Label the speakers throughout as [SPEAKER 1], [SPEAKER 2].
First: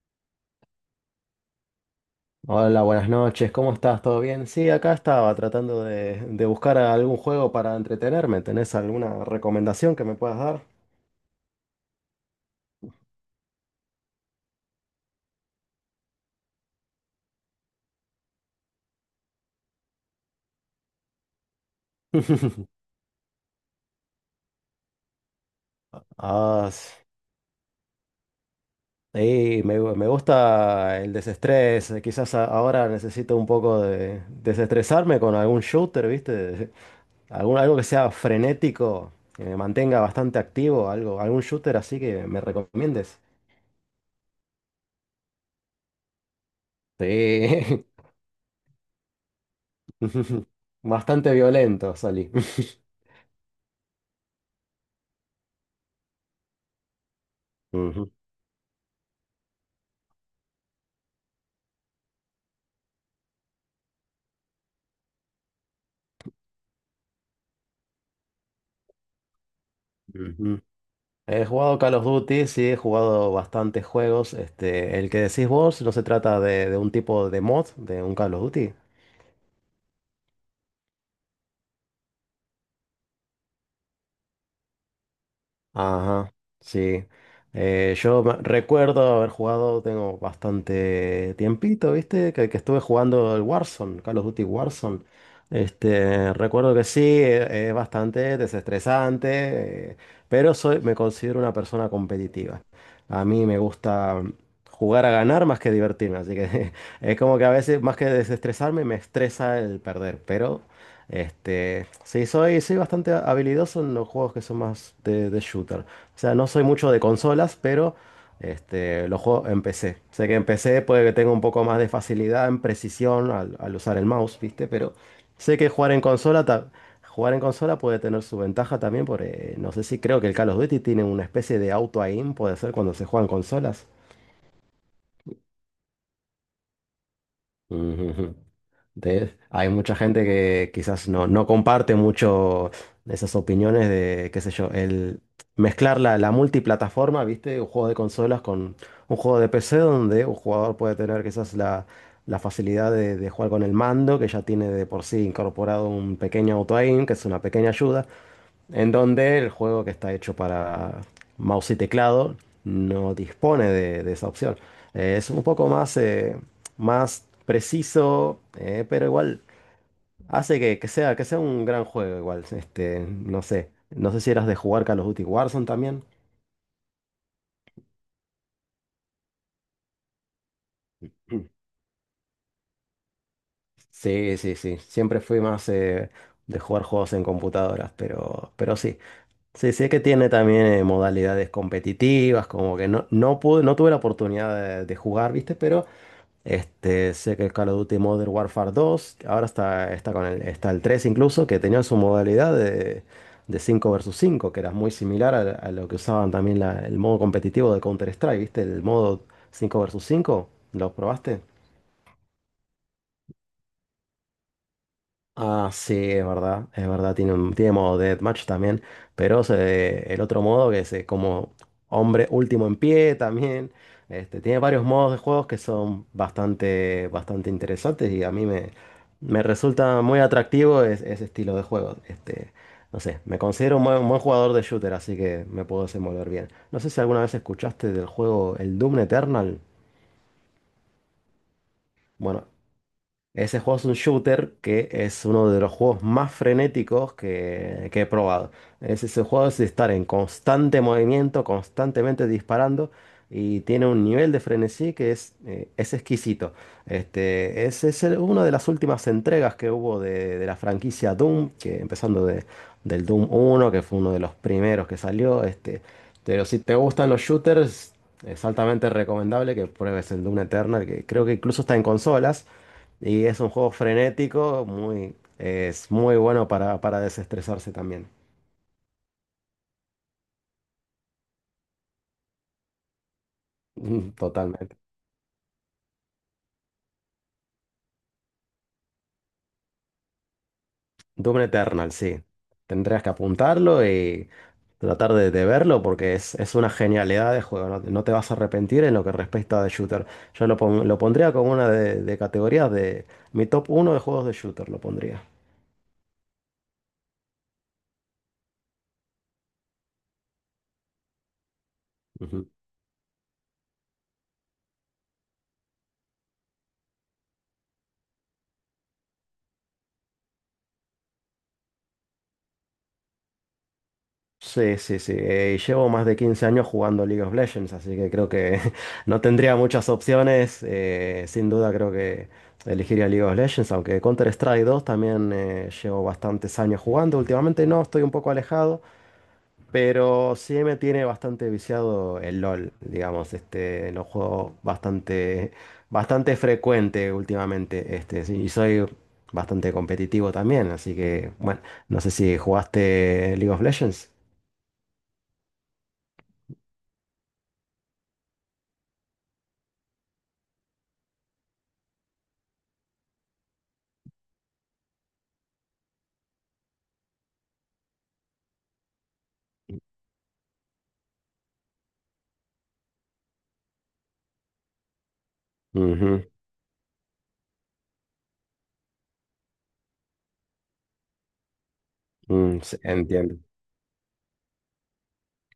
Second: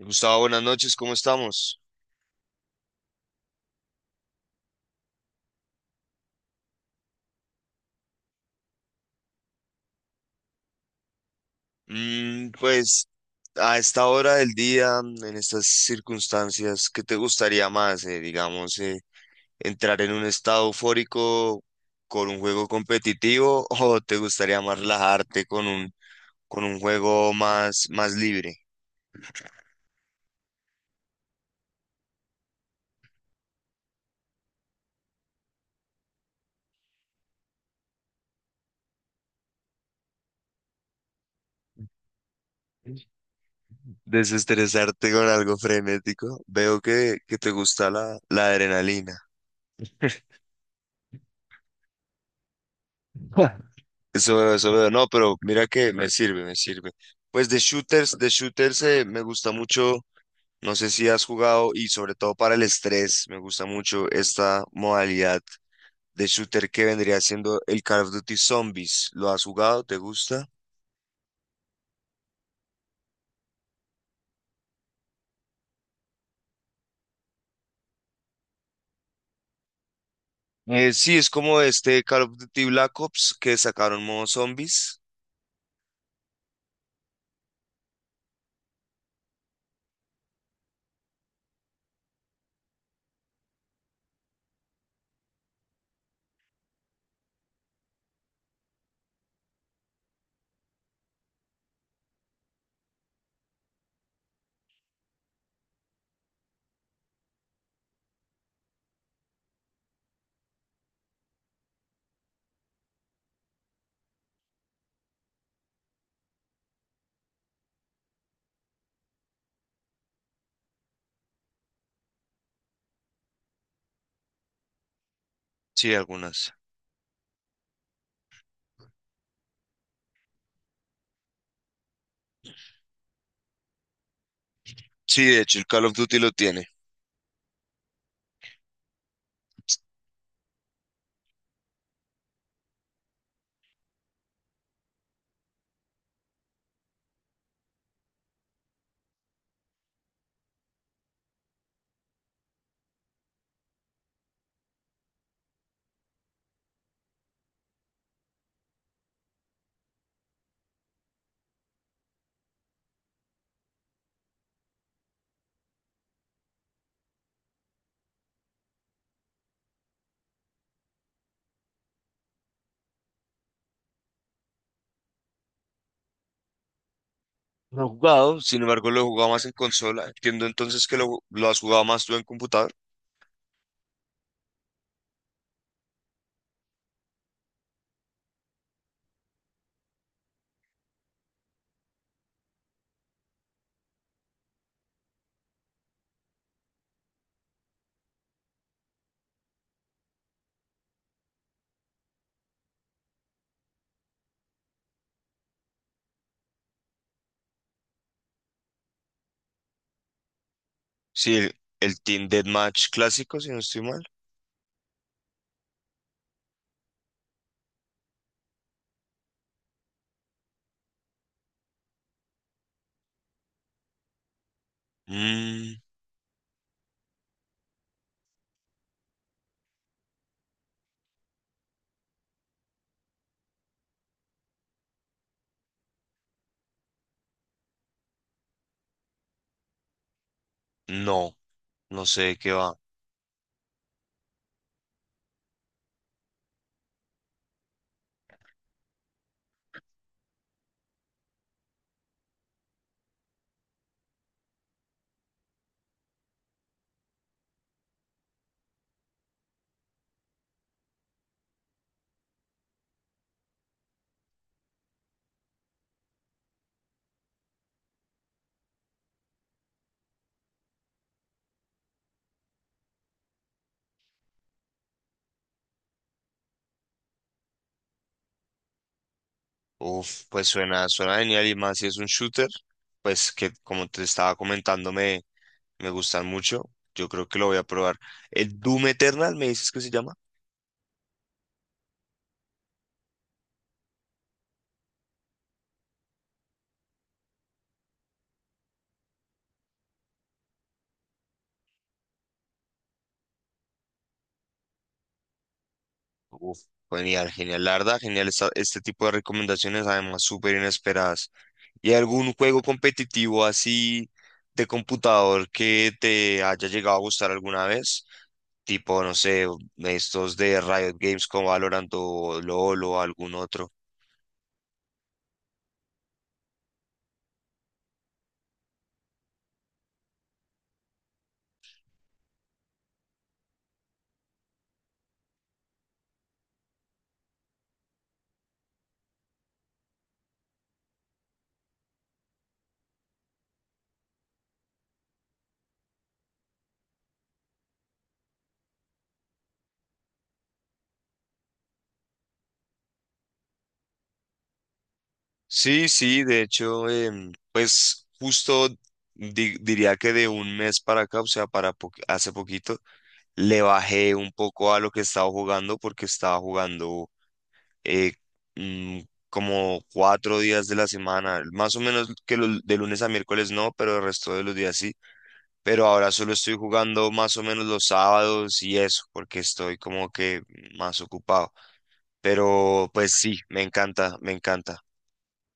[SPEAKER 1] Gustavo, buenas noches, ¿cómo estamos?
[SPEAKER 2] Hola, buenas noches, ¿cómo estás? ¿Todo bien? Sí, acá estaba tratando de buscar algún juego para entretenerme. ¿Tenés alguna recomendación que me puedas dar?
[SPEAKER 1] Mm, pues a esta hora del día, en estas circunstancias, ¿qué te gustaría más? Digamos, entrar en un estado eufórico con un juego competitivo o te gustaría más relajarte con
[SPEAKER 2] Ah,
[SPEAKER 1] un juego más, ¿más libre?
[SPEAKER 2] sí, me gusta el desestrés. Quizás ahora necesito un poco de desestresarme con algún shooter, ¿viste? Algo que sea frenético, que me mantenga bastante activo, algo, algún shooter así que me recomiendes.
[SPEAKER 1] Desestresarte con algo frenético. Veo que te
[SPEAKER 2] Sí,
[SPEAKER 1] gusta la adrenalina.
[SPEAKER 2] bastante violento salí.
[SPEAKER 1] Eso veo. No, pero mira que me sirve, me sirve. Pues
[SPEAKER 2] Ujú,
[SPEAKER 1] de shooters me gusta mucho. No sé si has jugado y sobre todo para el estrés, me gusta mucho esta modalidad de shooter que vendría siendo el Call of Duty Zombies. ¿Lo has jugado? ¿Te gusta?
[SPEAKER 2] ujú. He jugado Call of Duty, sí, he jugado bastantes juegos. Este, el que decís vos no se trata de un tipo de mod de un Call of Duty.
[SPEAKER 1] Sí, es como este Call of Duty Black Ops que sacaron modo zombies.
[SPEAKER 2] Ajá, sí. Yo recuerdo haber jugado, tengo bastante tiempito, ¿viste? Que estuve jugando el Warzone, Call of Duty Warzone. Este, recuerdo que sí, es bastante desestresante, pero me considero una persona competitiva. A mí me gusta jugar a ganar más que divertirme, así que es como que a veces más que desestresarme me estresa el perder, pero este, sí, soy bastante habilidoso en los juegos que son más de shooter. O sea, no soy mucho de consolas, pero este, los juegos en PC. Sé que en PC puede que tenga un poco más de facilidad en precisión al usar el mouse, ¿viste? Pero sé que
[SPEAKER 1] Sí, algunas.
[SPEAKER 2] jugar en consola puede tener su ventaja también, porque no sé si creo que el Call of Duty tiene una especie de auto-aim, puede ser cuando se juegan consolas.
[SPEAKER 1] Sí, de hecho, el Call of Duty lo tiene.
[SPEAKER 2] Hay mucha gente que quizás no, no comparte mucho esas opiniones de, qué sé yo, el mezclar la multiplataforma, ¿viste? Un juego de consolas con un juego de PC donde un jugador puede tener quizás la facilidad de jugar con el mando, que ya tiene de por sí incorporado un pequeño auto-aim, que es una pequeña ayuda, en donde el juego que está hecho para mouse y teclado no dispone de esa opción. Es un poco más preciso, pero igual hace que sea un gran juego igual. Este, no sé si eras de jugar Call of Duty Warzone también.
[SPEAKER 1] Lo he jugado, sin embargo lo he jugado más en consola. Entiendo entonces que lo has jugado más tú en computador.
[SPEAKER 2] Sí, sí, sí. Siempre fui más de jugar juegos en computadoras, pero sí. Sí, sí que tiene también modalidades competitivas, como que no pude, no tuve la oportunidad de jugar, ¿viste? Pero este, sé que el Call of Duty Modern Warfare dos ahora está está el 3 incluso, que tenía su modalidad de 5 versus 5 que era muy similar a lo que usaban también el modo competitivo de Counter-Strike, ¿viste? El modo 5 versus cinco, ¿lo
[SPEAKER 1] Sí,
[SPEAKER 2] probaste?
[SPEAKER 1] el Team Deathmatch clásico, si no estoy mal.
[SPEAKER 2] Ah, sí, es verdad, tiene modo deathmatch también, pero el otro modo que es como hombre último en pie también, este, tiene varios modos de juegos que
[SPEAKER 1] Mm,
[SPEAKER 2] son bastante, bastante interesantes y a mí me resulta muy atractivo ese estilo de juego, este, no sé, me considero un buen jugador de shooter, así que me puedo desenvolver bien. No sé si alguna vez escuchaste del juego el Doom Eternal.
[SPEAKER 1] no, no sé de
[SPEAKER 2] Bueno,
[SPEAKER 1] qué va.
[SPEAKER 2] ese juego es un shooter que es uno de los juegos más frenéticos que he probado. Es ese juego es de estar en constante movimiento, constantemente disparando y tiene un nivel de frenesí que es exquisito. Este, es una de las últimas entregas que hubo de la franquicia Doom, que empezando del Doom uno, que fue uno de los primeros que salió. Este, pero si te gustan los shooters, es altamente recomendable que pruebes el Doom Eternal, que creo que incluso está en consolas. Y es un juego frenético, muy, es muy bueno para desestresarse también.
[SPEAKER 1] Uf, pues suena, suena genial y más si es un shooter, pues que como te
[SPEAKER 2] Mm.
[SPEAKER 1] estaba
[SPEAKER 2] Totalmente.
[SPEAKER 1] comentando me gustan mucho. Yo creo que lo voy a probar. El Doom Eternal, ¿me dices que se llama?
[SPEAKER 2] Doom Eternal, sí. Tendrías que apuntarlo y tratar de verlo porque es una genialidad de juego. No, no te vas a arrepentir en lo que respecta de shooter. Yo lo pondría como una de categorías de mi top uno de juegos de shooter, lo pondría.
[SPEAKER 1] Uf, genial, genial, la verdad, genial este tipo de recomendaciones, además súper inesperadas. ¿Y algún
[SPEAKER 2] Ujú.
[SPEAKER 1] juego competitivo así de computador que te haya llegado a gustar alguna vez? Tipo, no sé, estos de Riot Games como Valorant o LoL o algún otro.
[SPEAKER 2] Sí, sí, sí. Y llevo más de 15 años jugando League of Legends, así que creo que no tendría muchas opciones. Sin duda creo que elegiría League of Legends, aunque Counter-Strike 2 también llevo bastantes años jugando. Últimamente no, estoy un poco alejado, pero sí me tiene bastante viciado el LOL, digamos. Este, lo juego bastante, bastante frecuente últimamente, este, sí, y soy bastante competitivo también, así que bueno, no sé si jugaste League of Legends.
[SPEAKER 1] Sí, sí, de hecho, pues justo diría que de un mes para acá, o sea, para hace poquito, le bajé un poco a lo que estaba jugando porque estaba jugando eh, mm, como cuatro días de la semana, más o menos que de lunes a miércoles no, pero el resto de los días sí. Pero ahora
[SPEAKER 2] Ujú.
[SPEAKER 1] solo estoy jugando más o menos los sábados y eso, porque estoy como que más ocupado.
[SPEAKER 2] Mm, sí,
[SPEAKER 1] Pero pues
[SPEAKER 2] entiendo.
[SPEAKER 1] sí, me encanta, me encanta.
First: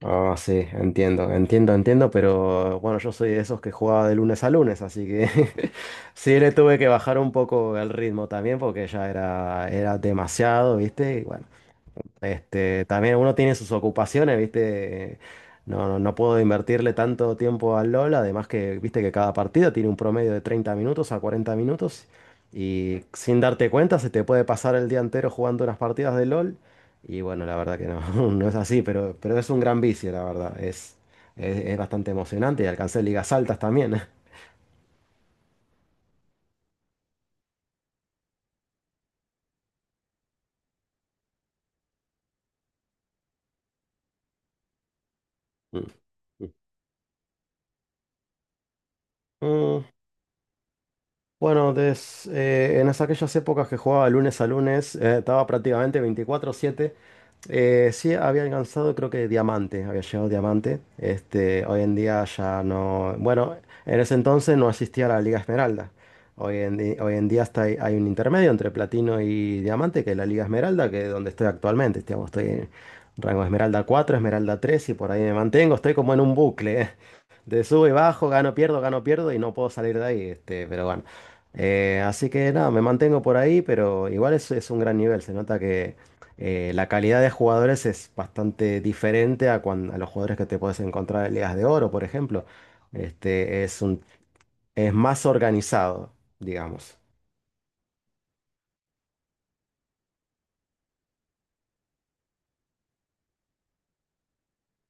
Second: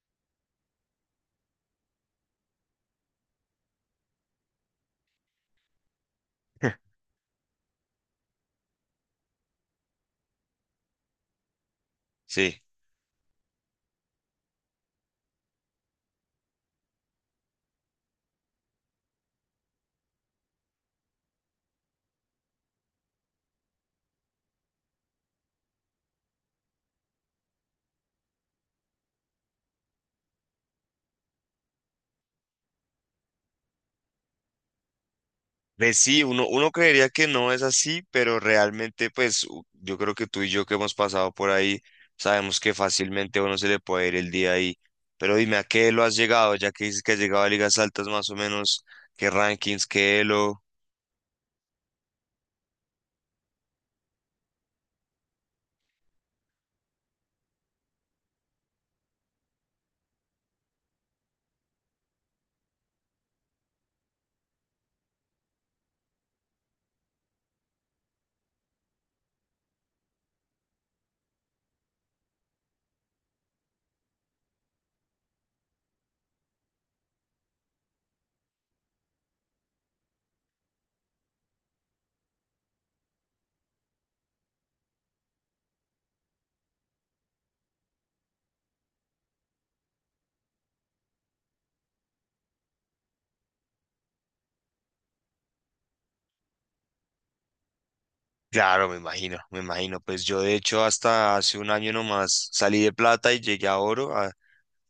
[SPEAKER 2] Ah, sí, entiendo, entiendo, entiendo, pero bueno, yo soy de esos que jugaba de lunes a lunes, así que sí le tuve que bajar un poco el ritmo también porque ya era demasiado, ¿viste?
[SPEAKER 1] Sí.
[SPEAKER 2] Este, también uno tiene sus ocupaciones, ¿viste? No, no, no puedo invertirle tanto tiempo al LOL, además que, viste que cada partido tiene un promedio de 30 minutos a 40 minutos y sin darte cuenta se te puede pasar el día entero jugando unas partidas de LOL y bueno, la verdad que no, no es así, pero es un gran vicio, la verdad, es bastante emocionante y alcancé ligas altas también.
[SPEAKER 1] Pues sí, uno, uno creería que no es así, pero realmente, pues yo creo que tú y yo que hemos pasado por ahí, sabemos que fácilmente a uno se le puede ir el día ahí. Pero dime, ¿a qué
[SPEAKER 2] Mm.
[SPEAKER 1] lo has llegado? Ya que dices que has llegado a ligas altas más o menos, ¿qué
[SPEAKER 2] Mm,
[SPEAKER 1] rankings, qué elo?
[SPEAKER 2] bueno, en aquellas épocas que jugaba lunes a lunes, estaba prácticamente 24/7. Sí, había alcanzado creo que diamante, había llegado diamante. Este, hoy en día ya no, bueno, en ese entonces no existía la Liga Esmeralda. Hoy en día hay un intermedio entre platino y diamante, que es la Liga Esmeralda, que es donde estoy actualmente. Digamos, estoy en rango Esmeralda 4 Esmeralda 3 y por ahí me mantengo. Estoy como en un bucle, ¿eh? De subo y bajo, gano, pierdo y no puedo salir de ahí. Este, pero bueno. Así que nada, me mantengo por ahí, pero igual es un gran nivel. Se nota que la calidad de jugadores es bastante diferente a, a los jugadores que te puedes encontrar en ligas de oro, por ejemplo. Este es más organizado, digamos.
[SPEAKER 1] Claro, me imagino, me imagino. Pues yo de hecho hasta hace un año nomás salí de plata y llegué a oro.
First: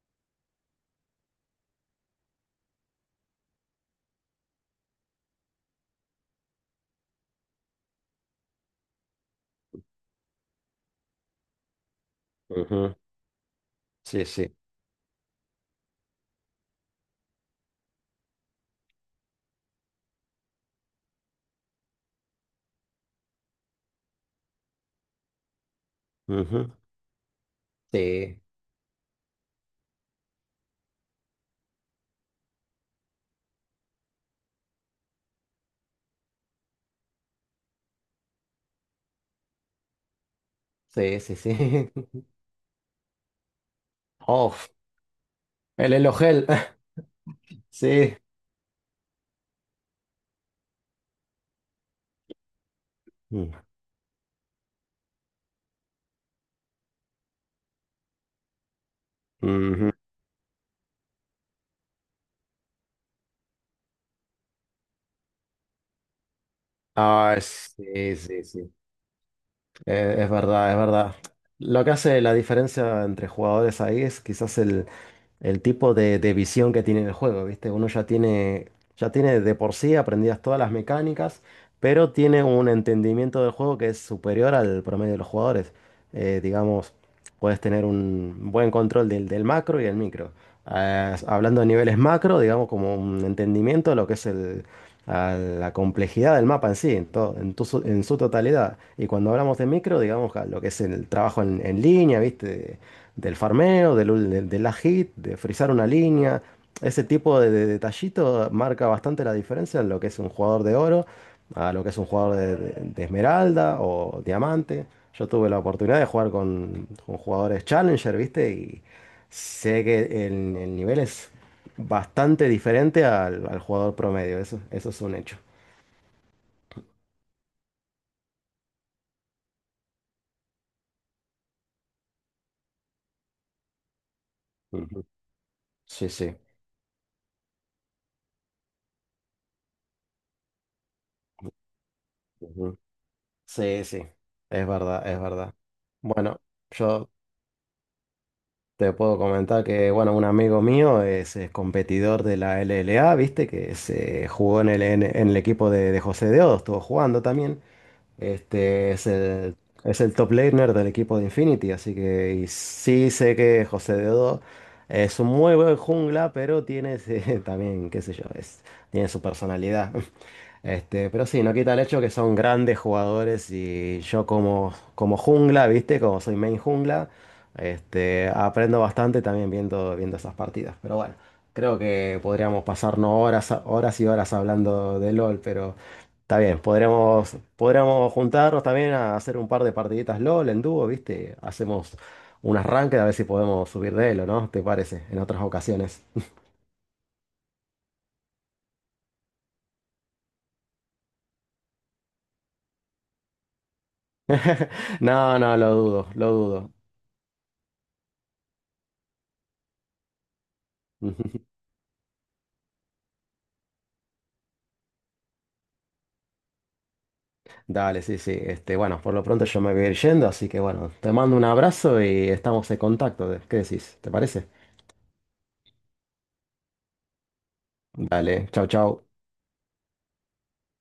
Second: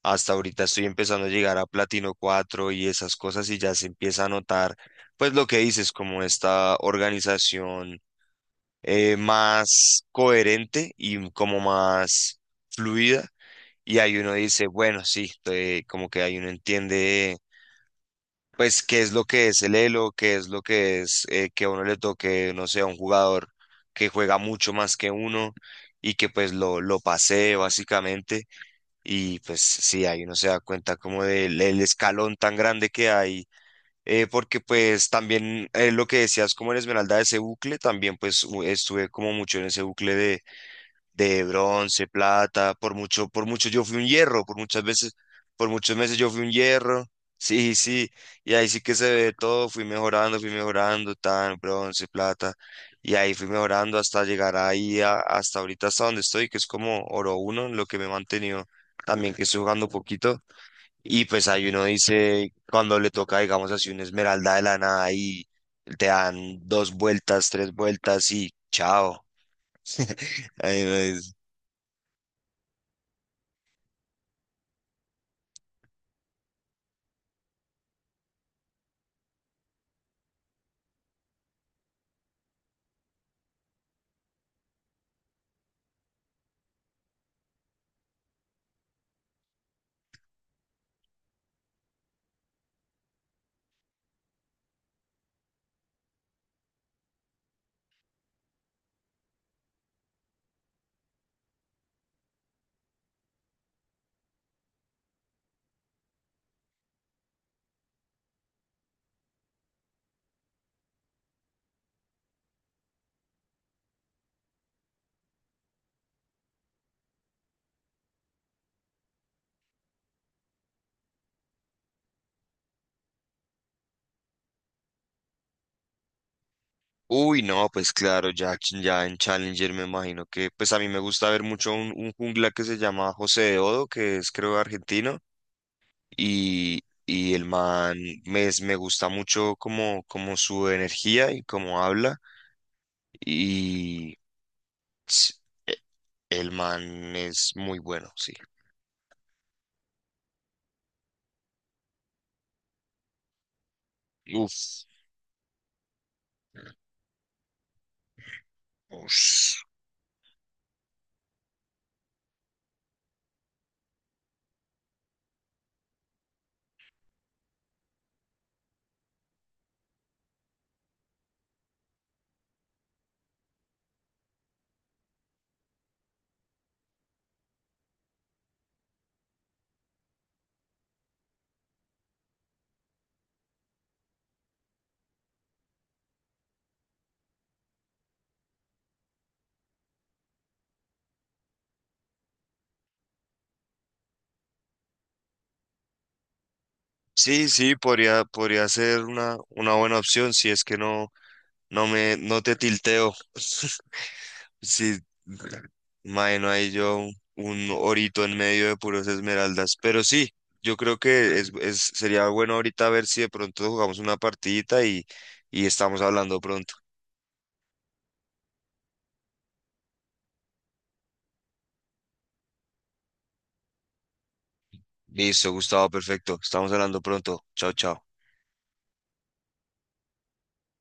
[SPEAKER 1] Hasta ahorita estoy empezando a llegar a platino 4 y esas cosas y ya se empieza a notar, pues lo que dices, como esta organización más coherente y como más
[SPEAKER 2] Ujú.
[SPEAKER 1] fluida. Y ahí
[SPEAKER 2] Sí,
[SPEAKER 1] uno
[SPEAKER 2] sí.
[SPEAKER 1] dice, bueno, sí, como que ahí uno entiende, pues, qué es lo que es el elo, qué es lo que es que a uno le toque, no sé, a un jugador que juega mucho más que uno y que pues
[SPEAKER 2] Ujú.
[SPEAKER 1] lo pasee
[SPEAKER 2] Sí,
[SPEAKER 1] básicamente. Y pues sí, ahí uno se da cuenta como del el escalón tan grande que hay. Porque pues también lo que decías como en Esmeralda, ese bucle, también pues estuve como mucho en ese bucle
[SPEAKER 2] sí, sí,
[SPEAKER 1] de
[SPEAKER 2] sí.
[SPEAKER 1] bronce, plata, por mucho yo fui un hierro, por
[SPEAKER 2] Oh,
[SPEAKER 1] muchas veces, por
[SPEAKER 2] el
[SPEAKER 1] muchos meses yo fui
[SPEAKER 2] elogel.
[SPEAKER 1] un hierro, sí, sí,
[SPEAKER 2] Sí.
[SPEAKER 1] y ahí sí que se ve todo, fui mejorando, tan, bronce, plata, y ahí fui
[SPEAKER 2] Mm.
[SPEAKER 1] mejorando hasta llegar ahí, hasta ahorita, hasta donde estoy, que es como oro uno, en lo que me he mantenido también, que estoy jugando
[SPEAKER 2] Ujú.
[SPEAKER 1] poquito, y pues ahí uno dice, cuando le toca, digamos así, una esmeralda de la nada, y te dan dos
[SPEAKER 2] Ah,
[SPEAKER 1] vueltas, tres
[SPEAKER 2] sí,
[SPEAKER 1] vueltas,
[SPEAKER 2] sí,
[SPEAKER 1] y
[SPEAKER 2] sí.
[SPEAKER 1] chao.
[SPEAKER 2] Es verdad, es
[SPEAKER 1] Ay,
[SPEAKER 2] verdad.
[SPEAKER 1] no,
[SPEAKER 2] Lo que hace la diferencia entre jugadores ahí es quizás el tipo de visión que tiene el juego, ¿viste? Uno ya tiene de por sí aprendidas todas las mecánicas, pero tiene un entendimiento del juego que es superior al promedio de los jugadores. Digamos, puedes tener un buen control del macro y el micro. Ah, hablando de niveles macro, digamos, como un entendimiento de lo que es a la complejidad del mapa en sí, en, to- en, tu su- en su totalidad. Y cuando hablamos de micro, digamos, a lo que es el trabajo en línea, ¿viste? Del farmeo, del last hit, de frizar una línea. Ese tipo de detallito marca bastante la diferencia en lo que es un jugador de oro a lo que es un jugador de esmeralda o diamante. Yo tuve la oportunidad de jugar con jugadores Challenger, ¿viste? Y sé que el nivel es bastante diferente al jugador promedio. Eso es un hecho.
[SPEAKER 1] uy, no, pues claro, ya, ya en Challenger me imagino que, pues a mí me gusta ver mucho un jungla que se llama José de Odo, que es creo
[SPEAKER 2] Ujú.
[SPEAKER 1] argentino,
[SPEAKER 2] Sí, sí.
[SPEAKER 1] y el man me gusta mucho como, como su energía y como habla,
[SPEAKER 2] Ujú. Sí, sí.
[SPEAKER 1] y
[SPEAKER 2] Es verdad, es
[SPEAKER 1] s-
[SPEAKER 2] verdad.
[SPEAKER 1] e-
[SPEAKER 2] Bueno,
[SPEAKER 1] el
[SPEAKER 2] yo
[SPEAKER 1] man es muy bueno, sí.
[SPEAKER 2] te puedo comentar que, bueno, un amigo mío es, competidor de la LLA, viste, que se jugó en el,
[SPEAKER 1] Uf,
[SPEAKER 2] en, en el equipo de José Deodo, estuvo jugando también. Este
[SPEAKER 1] ush.
[SPEAKER 2] es el top laner del equipo de Infinity, así que y sí sé que José Deodo es un muy buen jungla, pero tiene también, qué sé yo, tiene su personalidad. Este, pero sí, no quita el hecho que son grandes jugadores y yo como jungla, ¿viste? Como soy main jungla, este, aprendo bastante también viendo esas partidas. Pero bueno, creo que podríamos pasarnos horas, horas y horas hablando de LOL, pero está bien, podríamos, podríamos juntarnos también a hacer un par de partiditas LOL en dúo, ¿viste? Hacemos un arranque a ver si podemos subir de elo, ¿no? ¿Te parece? En otras ocasiones.
[SPEAKER 1] Sí, sí, podría, podría ser una buena opción si es que no, no me, no te tilteo. Sí,
[SPEAKER 2] No, no, lo dudo, lo
[SPEAKER 1] imagino ahí
[SPEAKER 2] dudo.
[SPEAKER 1] yo un orito en medio de puros esmeraldas. Pero sí, yo creo que sería bueno ahorita ver si de pronto jugamos una partidita y estamos hablando pronto.
[SPEAKER 2] Dale, sí, sí. Este, bueno, por lo pronto yo me voy a ir yendo, así que bueno, te mando un abrazo y estamos en contacto. ¿Qué decís? ¿Te parece?
[SPEAKER 1] Listo, Gustavo, perfecto. Estamos hablando pronto. Chao, chao.
[SPEAKER 2] Dale, chau, chau.